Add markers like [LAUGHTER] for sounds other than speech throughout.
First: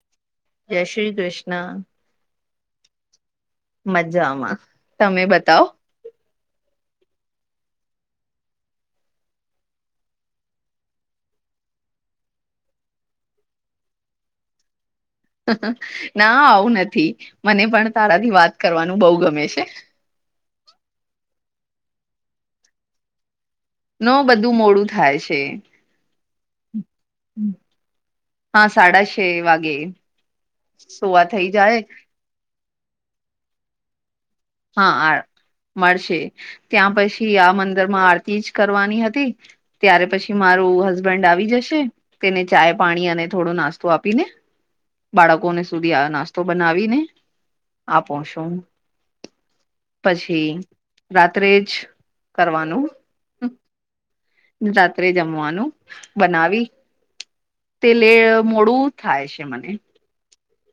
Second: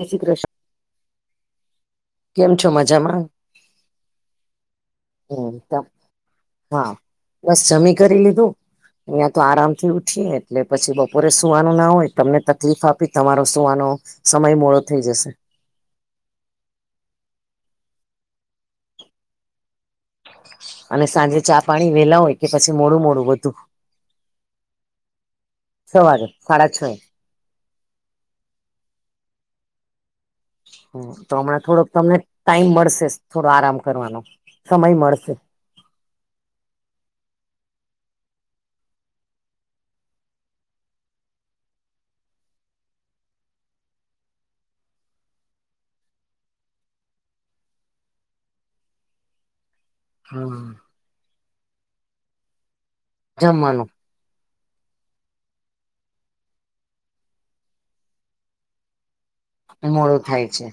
એ કૃષ જય શ્રી કૃષ્ણ કેમ છો મજામાં મજ્જા આમાં હમ હા બસ જમી કરી લીધું અહીંયા તો આરામથી ઉઠીએ એટલે પછી બપોરે સુવાનું ના હોય તમને તકલીફ આપી તમારો સુવાનો સમય મોડો થઈ જશે ના આવું નથી મને પણ તારાથી વાત કરવાનું બહુ ગમે છે અને સાંજે ચા પાણી વેલા હોય કે પછી મોડું મોડું બધું નો બધું મોડું થાય છે સવારે સાડા છ એ. હા સાડાશે વાગે હ સોવા તો થઈ હમણાં જાય થોડોક તમને ટાઈમ મળશે થોડો આરામ કરવાનો સમય હા મળશે મળશે ત્યાં પછી આ મંદર માં આરતી જ કરવાની હતી ત્યારે પછી મારું હસબન્ડ આવી જશે તેને ચાય પાણી અને થોડો નાસ્તો આપી ને બાળકોને સુધી આ નાસ્તો બનાવીને આપો છું પછી હમ રાત્રે જ કરવાનું જમવાનું રાત્રે જમવાનું બનાવી તે લે મોડું થાય છે મને મોડું થાય છે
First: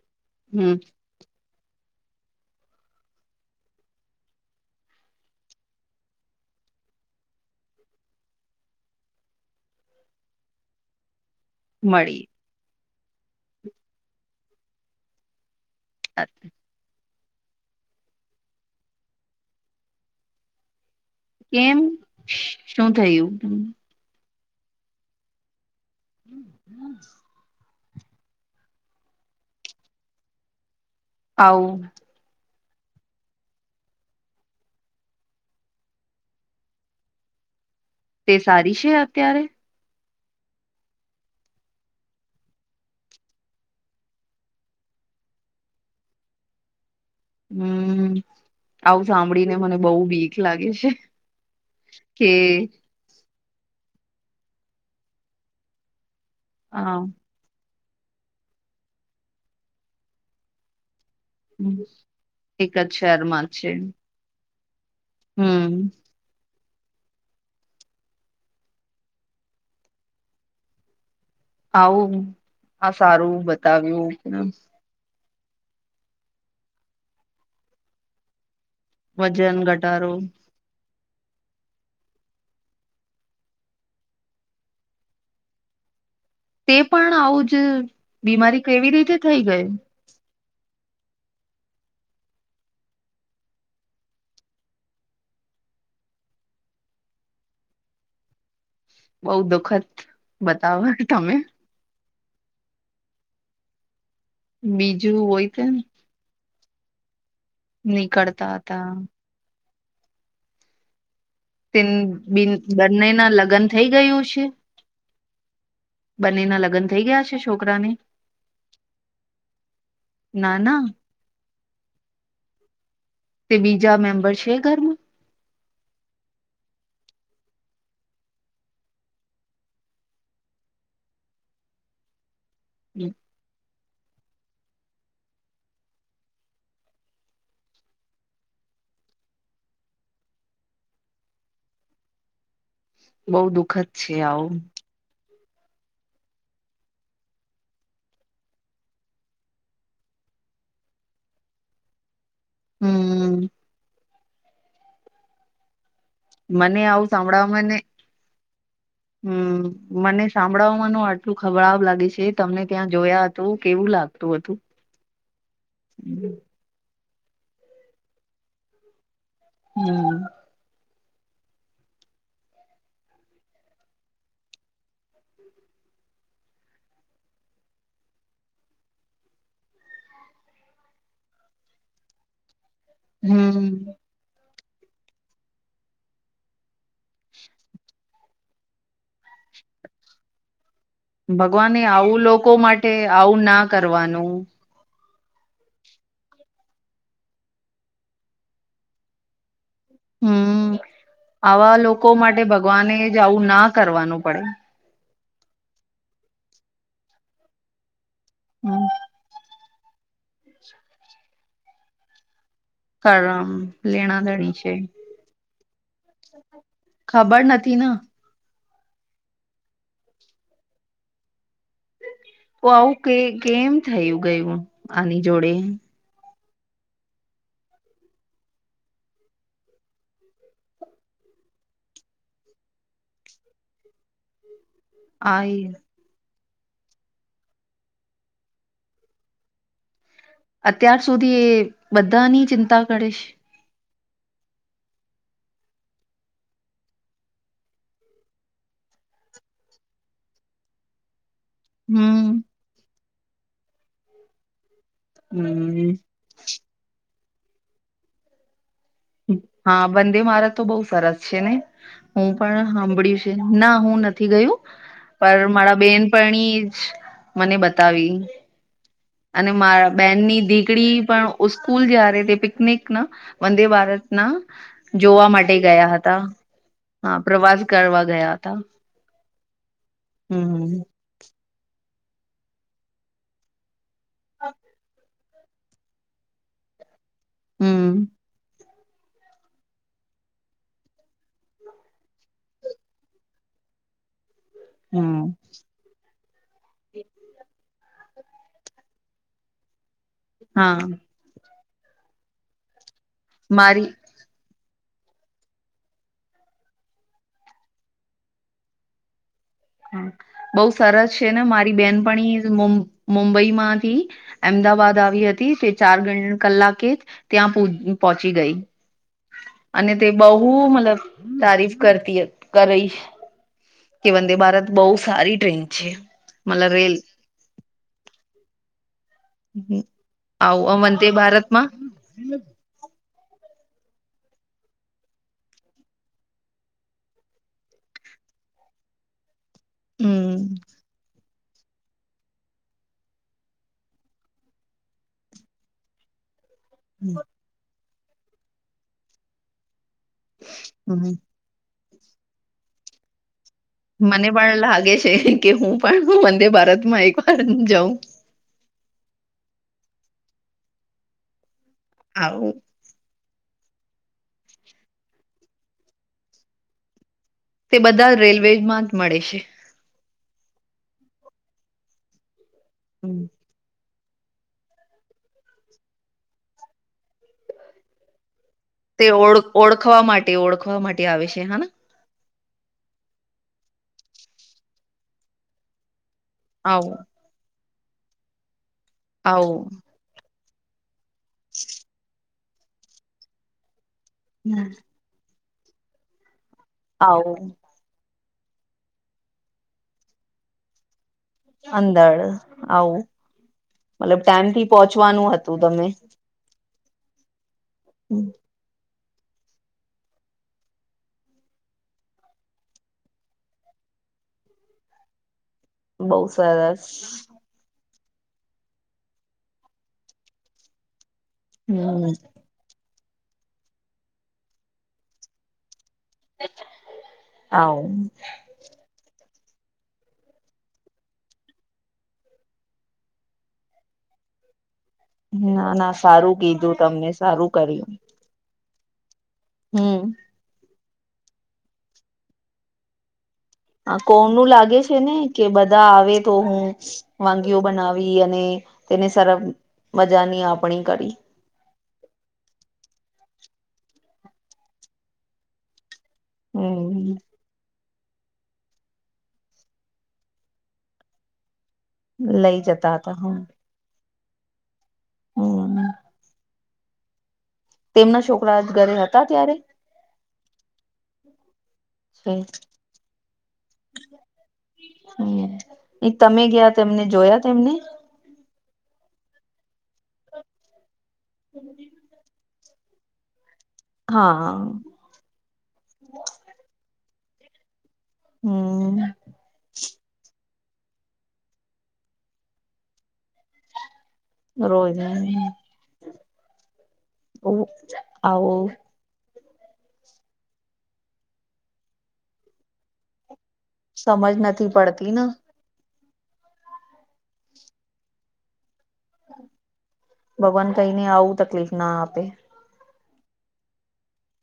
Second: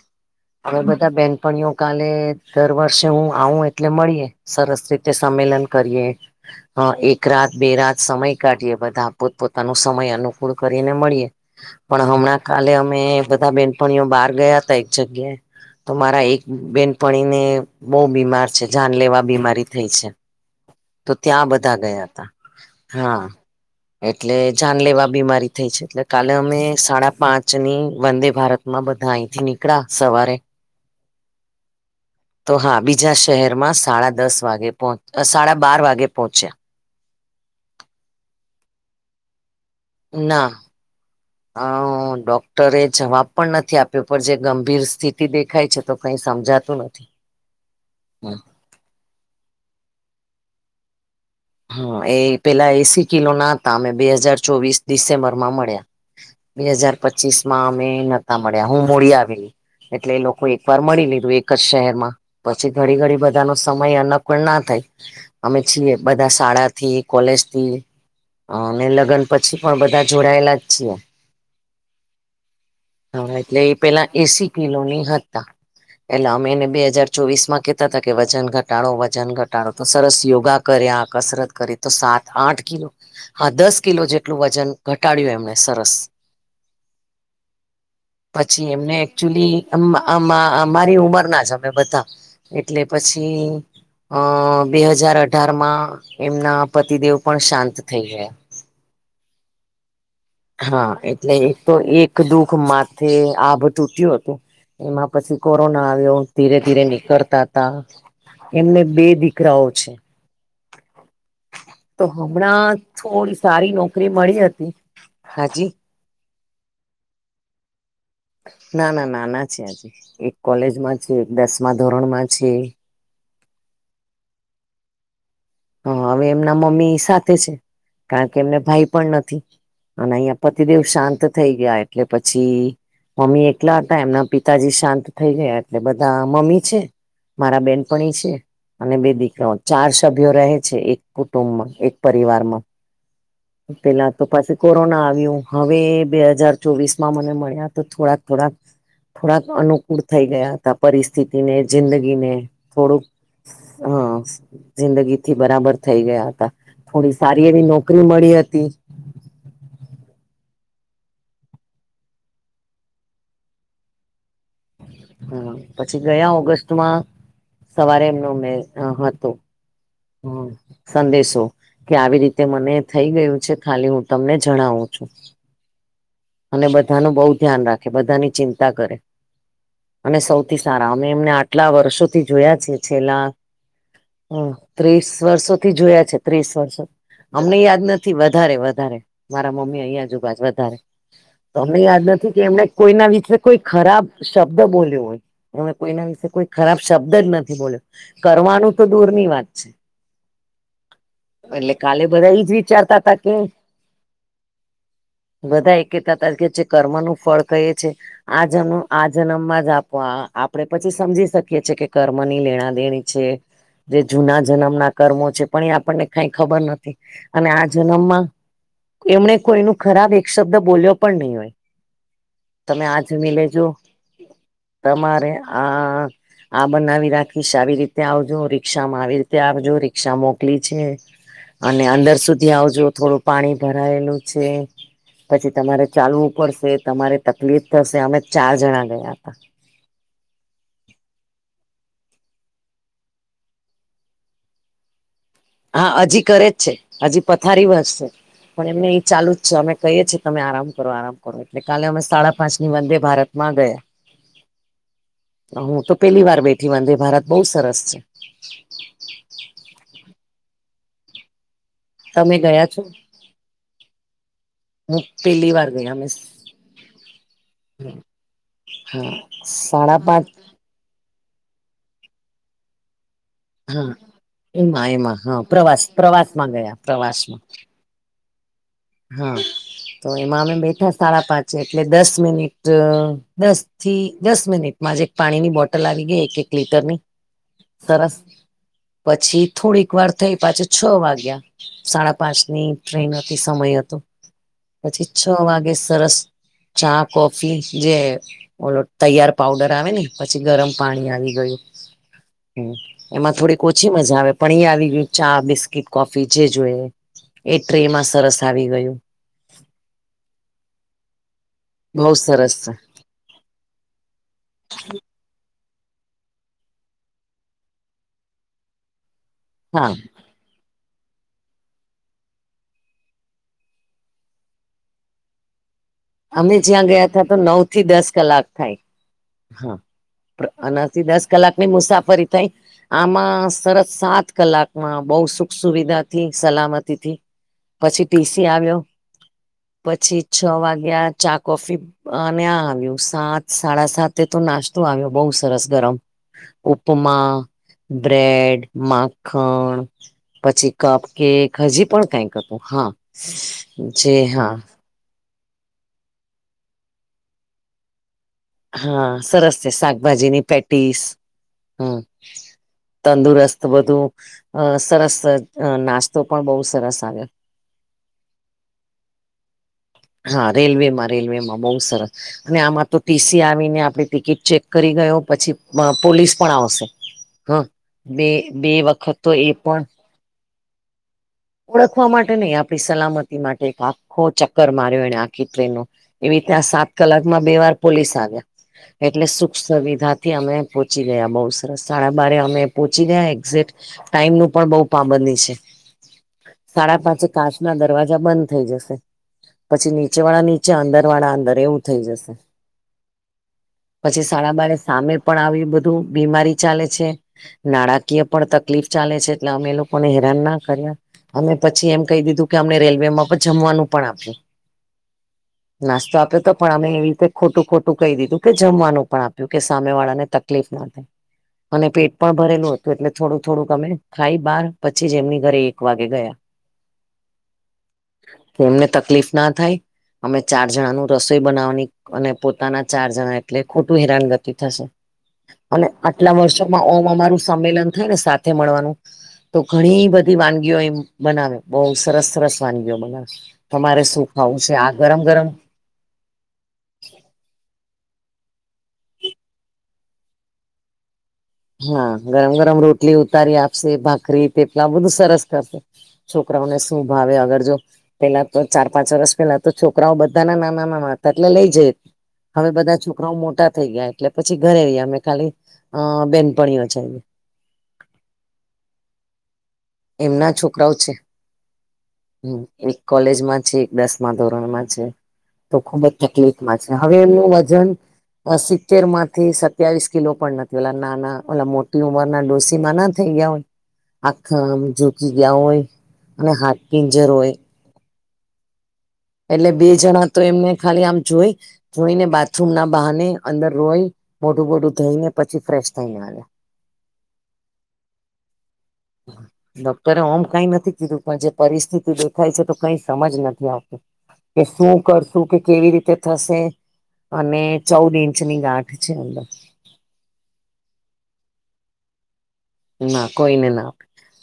હમ હવે બધા બે બેનપણીઓ કાલે દર વર્ષે હું આવું એટલે મળીએ સરસ રીતે સંમેલન કરીએ હ એક રાત બે રાત સમય કાઢીએ બધા પોતપોતાનો સમય અનુકૂળ કરીને મળીએ પણ મળી હમણાં કાલે અમે બધા બેનપણીઓ બહાર ગયા હતા એક જગ્યાએ તો મારા એક બેનપણીને બહુ બીમાર છે જાન લેવા બીમારી થઈ છે તો ત્યાં બધા કેમ ગયા હતા શું હા થયું એટલે જાન લેવા બીમારી થઈ છે એટલે કાલે અમે સાડા પાંચ ની વંદે ભારત માં બધા અહીંથી નીકળ્યા સવારે આવુ તો હા બીજા શહેરમાં સાડા દસ વાગે પહો સાડા બાર વાગે પહોંચ્યા તે સારી છે અત્યારે ના અ ડોક્ટરે જવાબ પણ નથી આપ્યો પણ જે ગંભીર સ્થિતિ દેખાય છે તો કઈ સમજાતું નથી હમ આવું સાંભળીને મને બહુ બીક લાગે છે હમ કે એ પેલા એસી કિલો ના હતા અમે બે હાજાર ચોવીસ ડિસેમ્બર માં મળ્યા બે હાજાર હા પચીસ માં અમે નહતા મળ્યા હું મોડી આવેલી એટલે એ લોકો એક વાર મળી લીધું એ એક જ શહેરમાં પછી એક જ ઘડી ઘડી શહેરમાં બધાનો છે સમય અનુકૂળ ના થાય અમે હમ છીએ બધા શાળાથી કોલેજથી અને લગ્ન પછી પણ બધા જોડાયેલા જ છીએ. આવું આ હ સારું એટલે એ પેલા બતાવ્યું એસી કિલોના હતા. એટલે અમે એને બે હજાર ચોવીસ માં કેહતા હતા કે વજન ઘટાડો વજન ઘટાડો તો સરસ યોગા, કર્યા કસરત કરી તો સાત આઠ કિલો, હા દસ કિલો જેટલું વજન ઘટાડ્યું એમને સરસ. તે પણ આવું જ બીમારી કેવી રીતે થઈ ગઈ. આમાં અમારી ઉંમર ના જ અમે બધા એટલે પછી, અ બે હજાર અઢાર માં એમના પતિદેવ પણ શાંત થઈ ગયા. બઉ દુઃખદ, બતાવો હા તમે એટલે એક તો એક દુઃખ માથે આભ તૂટ્યું હતું. એમાં બીજું પછી હોય તે કોરોના આવ્યો. ધીરે ધીરે નીકળતા હતા નીકળતા એમને હતા બે દીકરાઓ છે. તે તો હમણાં બંનેના થોડી લગ્ન સારી થઈ નોકરી ગયું મળી છે હતી હા જી, બંનેના લગ્ન થઈ ગયા છે છોકરાને ના ના નાના છે હજી એક ના ના કોલેજમાં, છે દસમા ધોરણ માં છે. તે બીજા મેમ્બર છે ઘરમાં, હ હવે એમના મમ્મી સાથે છે કારણ કે એમને ભાઈ પણ નથી. અને અહિયા પતિદેવ શાંત થઈ ગયા એટલે પછી, મમ્મી એ એકલા હતા એમના પિતાજી શાંત થઈ ગયા એટલે બધા મમ્મી છે, મારા બેનપણી છે અને બે દીકરાઓ ચાર શબ્દ, સભ્યો રહે છે એક કુટુંબમાં એક પરિવારમાં, બહુ દુઃખદ પેલા છે તો પછી આવું કોરોના આવ્યું. હવે બે હજાર ચોવીસ માં મને મળ્યા તો થોડાક થોડાક, થોડાક અનુકૂળ થઈ ગયા હતા પરિસ્થિતિને જિંદગીને, થોડુંક હમ હ જિંદગીથી બરાબર થઈ ગયા હ. હતા મને આવું થોડી સારી એવી સાંભળવાને નોકરી મળી હતી. હમ મને સાંભળાવવાનું આટલું ખરાબ લાગે છે તમને ત્યાં જોયા. તો કેવું લાગતું હતું. હા પછી ગયા ઓગસ્ટમાં સવારે એમનો મે હતો. હમ સંદેશો કે આવી રીતે મને થઈ ગયું છે ખાલી હું તમને જણાવું છું. અને બધાનું બહુ ધ્યાન રાખે બધાની ચિંતા કરે. અમે સૌથી સારા અમે એમને આટલા વર્ષોથી જોયા છે છેલ્લા, હમ હ ત્રીસ વર્ષોથી જોયા છે ત્રીસ વર્ષો, અમને યાદ નથી વધારે મારા મમ્મી અહિયાં જ ઊભા છે વધારે, તમને ભગવાને યાદ આવું નથી કે લોકો એમણે માટે કોઈના વિશે આવું ના કોઈ ખરાબ કરવાનું શબ્દ બોલ્યો હોય. અમે કોઈના વિશે કોઈ ખરાબ શબ્દ જ નથી બોલ્યો કરવાનું તો દૂર ની વાત છે. હમ એટલે આવા કાલે લોકો બધા માટે એજ ભગવાને વિચારતા જ હતા કે આવું ના કરવું પડે. બધા એ કેતા તા કે જે કર્મનું ફળ કહે છે આજ એમ હમ આજ, જન્મ માં જ આપવા આપણેે પછી સમજી શકીએ છીએ કે કર્મની લેણાદેણી છે. કરમ જે જૂના લેણાદેણી છે જન્મ ના કર્મો છે પણ એ આપણને કાઈ ખબર નથી. ખબર અને આ નથી ને જન્મમાં એમણે કોઈનુ ખરાબ એક શબ્દ બોલ્યો પણ નહિ હોય. તો તમે આવું આજ કે મિલજો કેમ થયું ગયું આની તમારે જોડે આ, આ બનાવી રાખીશ આવી રીતે આવજો રિક્ષામાં આવી રીતે આવજો રિક્ષા મોકલી છે. અને અંદર સુધી આવજો થોડું પાણી ભરાયેલું છે. આ પછી તમારે ચાલવું પડશે તમારે તકલીફ થશે અમે ચાર જણા ગયા હતા. અત્યાર સુધી બધાની ચિંતા કરીશ. હા હજુ કરે જ છે હજુ પથારી વસ છે. પણ એમને એ ચાલુ જ છે અમે કહીએ છીએ તમે આરામ કરો આરામ. એટલે કાલે અમે હમ સાડા પાંચની વંદે ભારત માં ગયા, હું તો હમ પેલી વાર બેઠી વંદેભારત બહુ સરસ છે. હા, વંદેભારત તો બહુ સરસ છે ને હું તમે ગયા પણ છો સાંભળી ના હું નથી ગયું. હું પર પેલી વાર મારા ગઈ અમે બેનપણી જ મને બતાવી. હા [UNINTELLIGIBLE] સાડા પાંચ હા વંદેભારત ના એમાં એમાં જોવા હા માટે પ્રવાસ ગયા હતા પ્રવાસમાં ગયા હ પ્રવાસમાં પ્રવાસ કરવા ગયા હતા. હા, તો એમાં અમે હમ બેઠા સાડા પાંચે એટલે દસ મિનિટ દસ થી દસ મિનિટમાં જ એક પાણીની બોટલ આવી ગઈ, એક એક લીટરની હમ સરસ પછી થોડીક વાર થઈ પાછો છ વાગ્યા સાડા પાંચ ની ટ્રેન હતી. સમય હતો પછી છ હમ વાગે સરસ ચા કોફી જે ઓલો તૈયાર પઉડર આવે ને, પછી ગરમ હા પાણી આવી ગયું એમાં થોડીક મારી ઓછી મજા આવે. પણી આવી ગયું ચા બિસ્કીટ કોફી જે જોઈ એ ટ્રે માં સરસ આવી ગયું. બઉ સરસ છે ને મારી બહુ બેનપની સરસ મુંબઈ માંથી, અમદાવાદ આવી હતી તે ચારણ કલાકે જ ત્યાં પોહોંચી ગઈ. હા અને તે બહુ મતલબ [INAUDIBLE] કરતી કરત કે વંદેભારત બહુ સારી ટ્રેન છે. અમે જ્યાં રેલ ગયા તા તો નવ થી દસ કલાક થાય, હા, આવું નવ થી અવંતે દસ કલાક ભારતમાં ની મુસાફરી થઈ. આમાં સરસ સાત કલાકમાં બહુ સુખ સુવિધા થી સલામતીથી, પછી ટીસી આવ્યો પછી છ હમ વાગ્યા ચા કોફી અને આ આવ્યું સાત સાડા સાતે તો નાસ્તો આવ્યો, બઉ સરસ ગરમ ઉપમા, બ્રેડ, માખણ, પછી કપ હમ કેક, હજી પણ કઈક હતું હા જે મને હા પણ લાગે છે કે હું પણ વંદે ભારતમાં એક વાર જાઉં. હા, સરસ છે શાકભાજીની પેટીસ હમ્મ આવું તંદુરસ્ત બધું અ સરસ નાસ્તો પણ બહુ સરસ આવ્યો. તે બધા રેલવેમાં જ મળે છે, હા રેલવે માં રેલવેમાં બહુ સરસ અને આમાં તો ટીસી આવે ને આપણે ટિકિટ ચેક કરી ગયો પછી પોલીસ પણ આવશે હ બે બે વખત તો ઓળ એ પણ ઓળખવા માટે તે ઓળખવા માટે આવે છે હ ઓળખવા માટે નહી આપણી સલામતી માટે એક આખો ચક્કર માર્યો એને આખી ટ્રેન ન એવી ત્યાં સાત આવું કલાકમાં બે વાર પોલીસ આવ્યા એટલે સુખ આવું સુવિધા થી અમે પહોંચી ગયા બહુ સરસ સાડા બારે અમે પહોંચી ગયા એક્ઝેક્ટ ટાઈમનું પણ બવ પાબન્દી છે, સાડા પાંચે આવું કાચ ના દરવાજા બંધ થઈ જશે પછી નીચે વાળા નીચે અંદર વાળા એવું થઈ અંદર જશે આવું મતલબ પછી ટાઈમ સાડા થી બાર સામે પહોંચવાનું પણ હતું આવી તમે બધું બીમારી ચાલે છે, નાણાકીય પણ તકલીફ ચાલે છે એટલે અમે એ લોકોને હેરાન ના કર્યા અમે પછી એમ કહી દીધું કે અમને રેલવેમાં પણ જમવાનું પણ આપ્યું નાસ્તો બઉ આપ્યો તો પણ સરસ અમે એવી રીતે ખોટું ખોટું કહી દીધું કે જમવાનું પણ આપ્યું કે સામે વાળા ને તકલીફ ના થાય. અને હમ પેટ પણ ભરેલું હતું એટલે થોડું થોડુંક અમે ખાઈ બહાર પછી જ એમની ઘરે વાગે ગયા આવું હ એમને તકલીફ ના થાય અમે ચાર જણાનું રસોઈ બનાવવાની અને પોતાના ચાર જણા એટલે ખોટું હેરાનગતિ થશે ના અને ના સારું આટલા કીધું વર્ષોમાં ઓમ તમને અમારું સારું સંમેલન કર્યું થાય ને સા થે મળવાનું તો હમ ઘણી બધી વાન યો એ બનાવે બહુ સરસ સરસ વાનગીઓ બનાવે. આ તમારે શું કોનું ખાવું લાગે આ છે ને ગરમ કે ગરમ બધાં આવે તો હું વાનગીઓ બનાવી અને તેને સર મજાની આપણી કરી. હા ગરમ ગરમ રોટલી ઉતારી આપશે, ભાખરી થેપલાં બધું સરસ કરશે. છોકરાઓને શું હમ ભાવે અગર જો પેલાં તો ચાર પાંચ વર્ષ પેહલાં તો છોકરાઓ બધાના નાના નાના હતાં એટલે લય જઈએ. લઈ હવે જતા બધા હતા છોકરાઓ હમ મોટાં થઈ ગયા એટલે પછી ઘરે રીયા અમે ખાલી હમ અ બેનપણીઓ જાઈએ. તેમના છોકરા જ ઘરે હતાં ત્યારે? એમના છોકરાઓ છે. હમ હમ્મ, એક કોલેજમાં છે, એક દસમાં ધોરણમાં છે. તો ખૂબ જ તમે ગયા તકલીફમાં છે તેમને હવે જોયા એમનું તેમને વજન સિત્તેરમાંથી સત્યાવીસ કિલો પણ ન ઓલા નાના ઓલી મોટી ઉંમર ના ડોસીમાં ના થઈ ગયાં હોય. હા આમ ઝુકી ગયા હોય અને હાથ પિંજર હોય. હમ્મ. એટલે બે જણા તો એમને ખાલી આમ જોઈ જોઈને બાથરૂમના બહાને અંદર રોય. મોટું બોઢુ રોજ ધોઈને પછી ફ્રેશ થઈને આવે. ઓહ! આવો. ડોક્ટરે ઓમ કાઈ નથી કીધું પણ જે પરિસ્થિતિ દેખાય છે તો કઈ સમજ નથી આવ સમજ કે નથી શું પડતી ને કરશું કે કેવી રીતે થશે? અને ચૌદ ઇંચની ગાંઠ છે અંદર. ભગવાન કઈને આવું તકલીફ ના આપે. ના કોઈને ના.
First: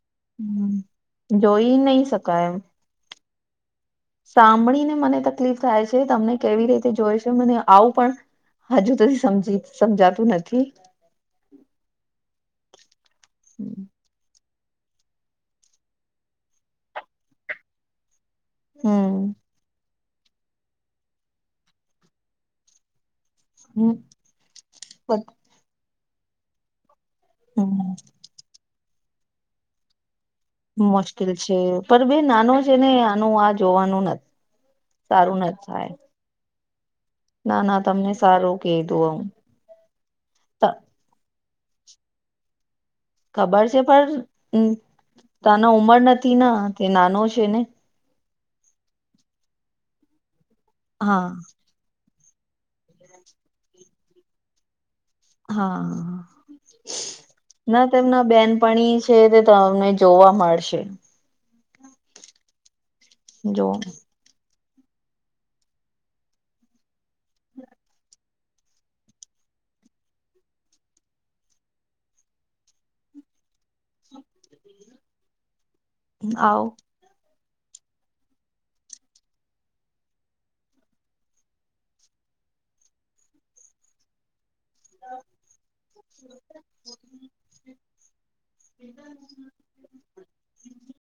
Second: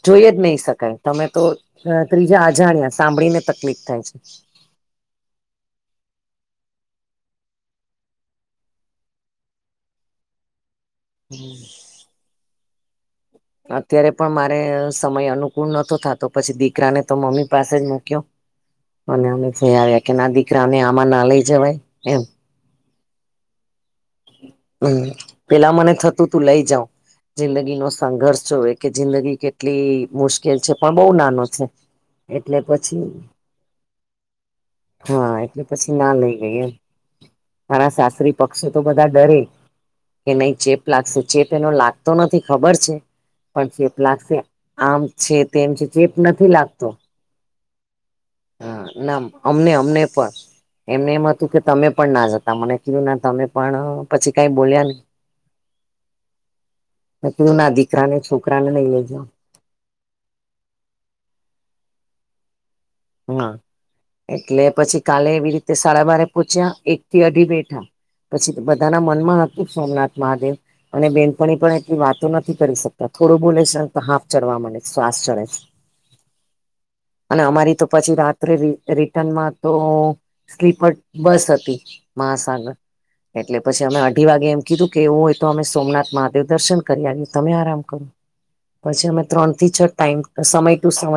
જોઈ જ નઈ શકાય તમે તો જોઈ નહી ત્રીજા શકાય એમ અજાણ્યા, સાંભળીને તકલીફ થાય છે. સાંભળીને મને તકલીફ થાય છે તમને કેવી રીતે જોઈ છે મને આવું પણ હજુ તો સમજી સમજાતું નથી. હમ અત્યારે પણ મારે સમય અનુકૂળ નતો થાતો પછી દીકરાને તો મમ્મી પાસે જ મૂક્યો. અને હમ અમે જઈ આવ્યા કે ના દીકરાને આમાં ના લઈ જવાય એમ. હમ્મ. હમ્મ, પેલા મને થતું તું લઈ જાઉં હમ જિંદગીનો સંઘર્ષ જોવે. કે જિંદગી કેટલી મુશ્કે કે છે પણ બઉ મુશ્કેલ નાનો છે પર બે નાનો એટલે છે ને પછી આનું આ જોવાનું નથી હા સારું નથી એટલે થાય પછી ના લઈ ગઈ એમ ના ના મારા તમને સાસરી સારું પક્ષે તો બધા કીધું ડરે કે નહીં ત ચેપ લાગશે ચેપ એનો લાગતો નથી ખબર છે. ખબર પણ છે ચેપ લાગશે પણ આમ છે, તેમ તના છે, ઉમર ચેપ ને નથી તે લાગતો. નાનો છે ને. હા ના અમને અમને પણ એમને એમ હા હતું કે તમે પણ ના જતાં મને તુ ના તમે પણ પછી કાઈ બોલ્યા નહીં. હા મેં કીધું ના દીકરાને તેમના છોકરાને લઈ બેનપણી છે લેજો તે તમને જોવા મળશે. હા જો એટલે પછી કાલે એવી રીતે સાડા બારે પૂછ્યા એકથી અઢી બેઠા પછી બધાના મનમાં હતું જ સોમનાથ મહાદેવ. અને બેનપણી પણ એટલી વાતો નથી કરી શકતા થોડું બોલે છે ને તો હાફ ચડવા મંડે છે શ્વાસ ચડે છે. આવું? અને અમારી તો પછી રાત્રે રિ રિટર્નમાં તો સ્લીપર બસ હતી મહાસાગર એટલે પછી અમે અઢી વાગે એમ કીધું કે એવું હોય તો અમે સોમનાથ મહાદેવ દર્શન કરી આવ્યે તમે આરામ કરો. પછી અમે ત્રણ થી છ ટાઈમ સમય ટુ સમય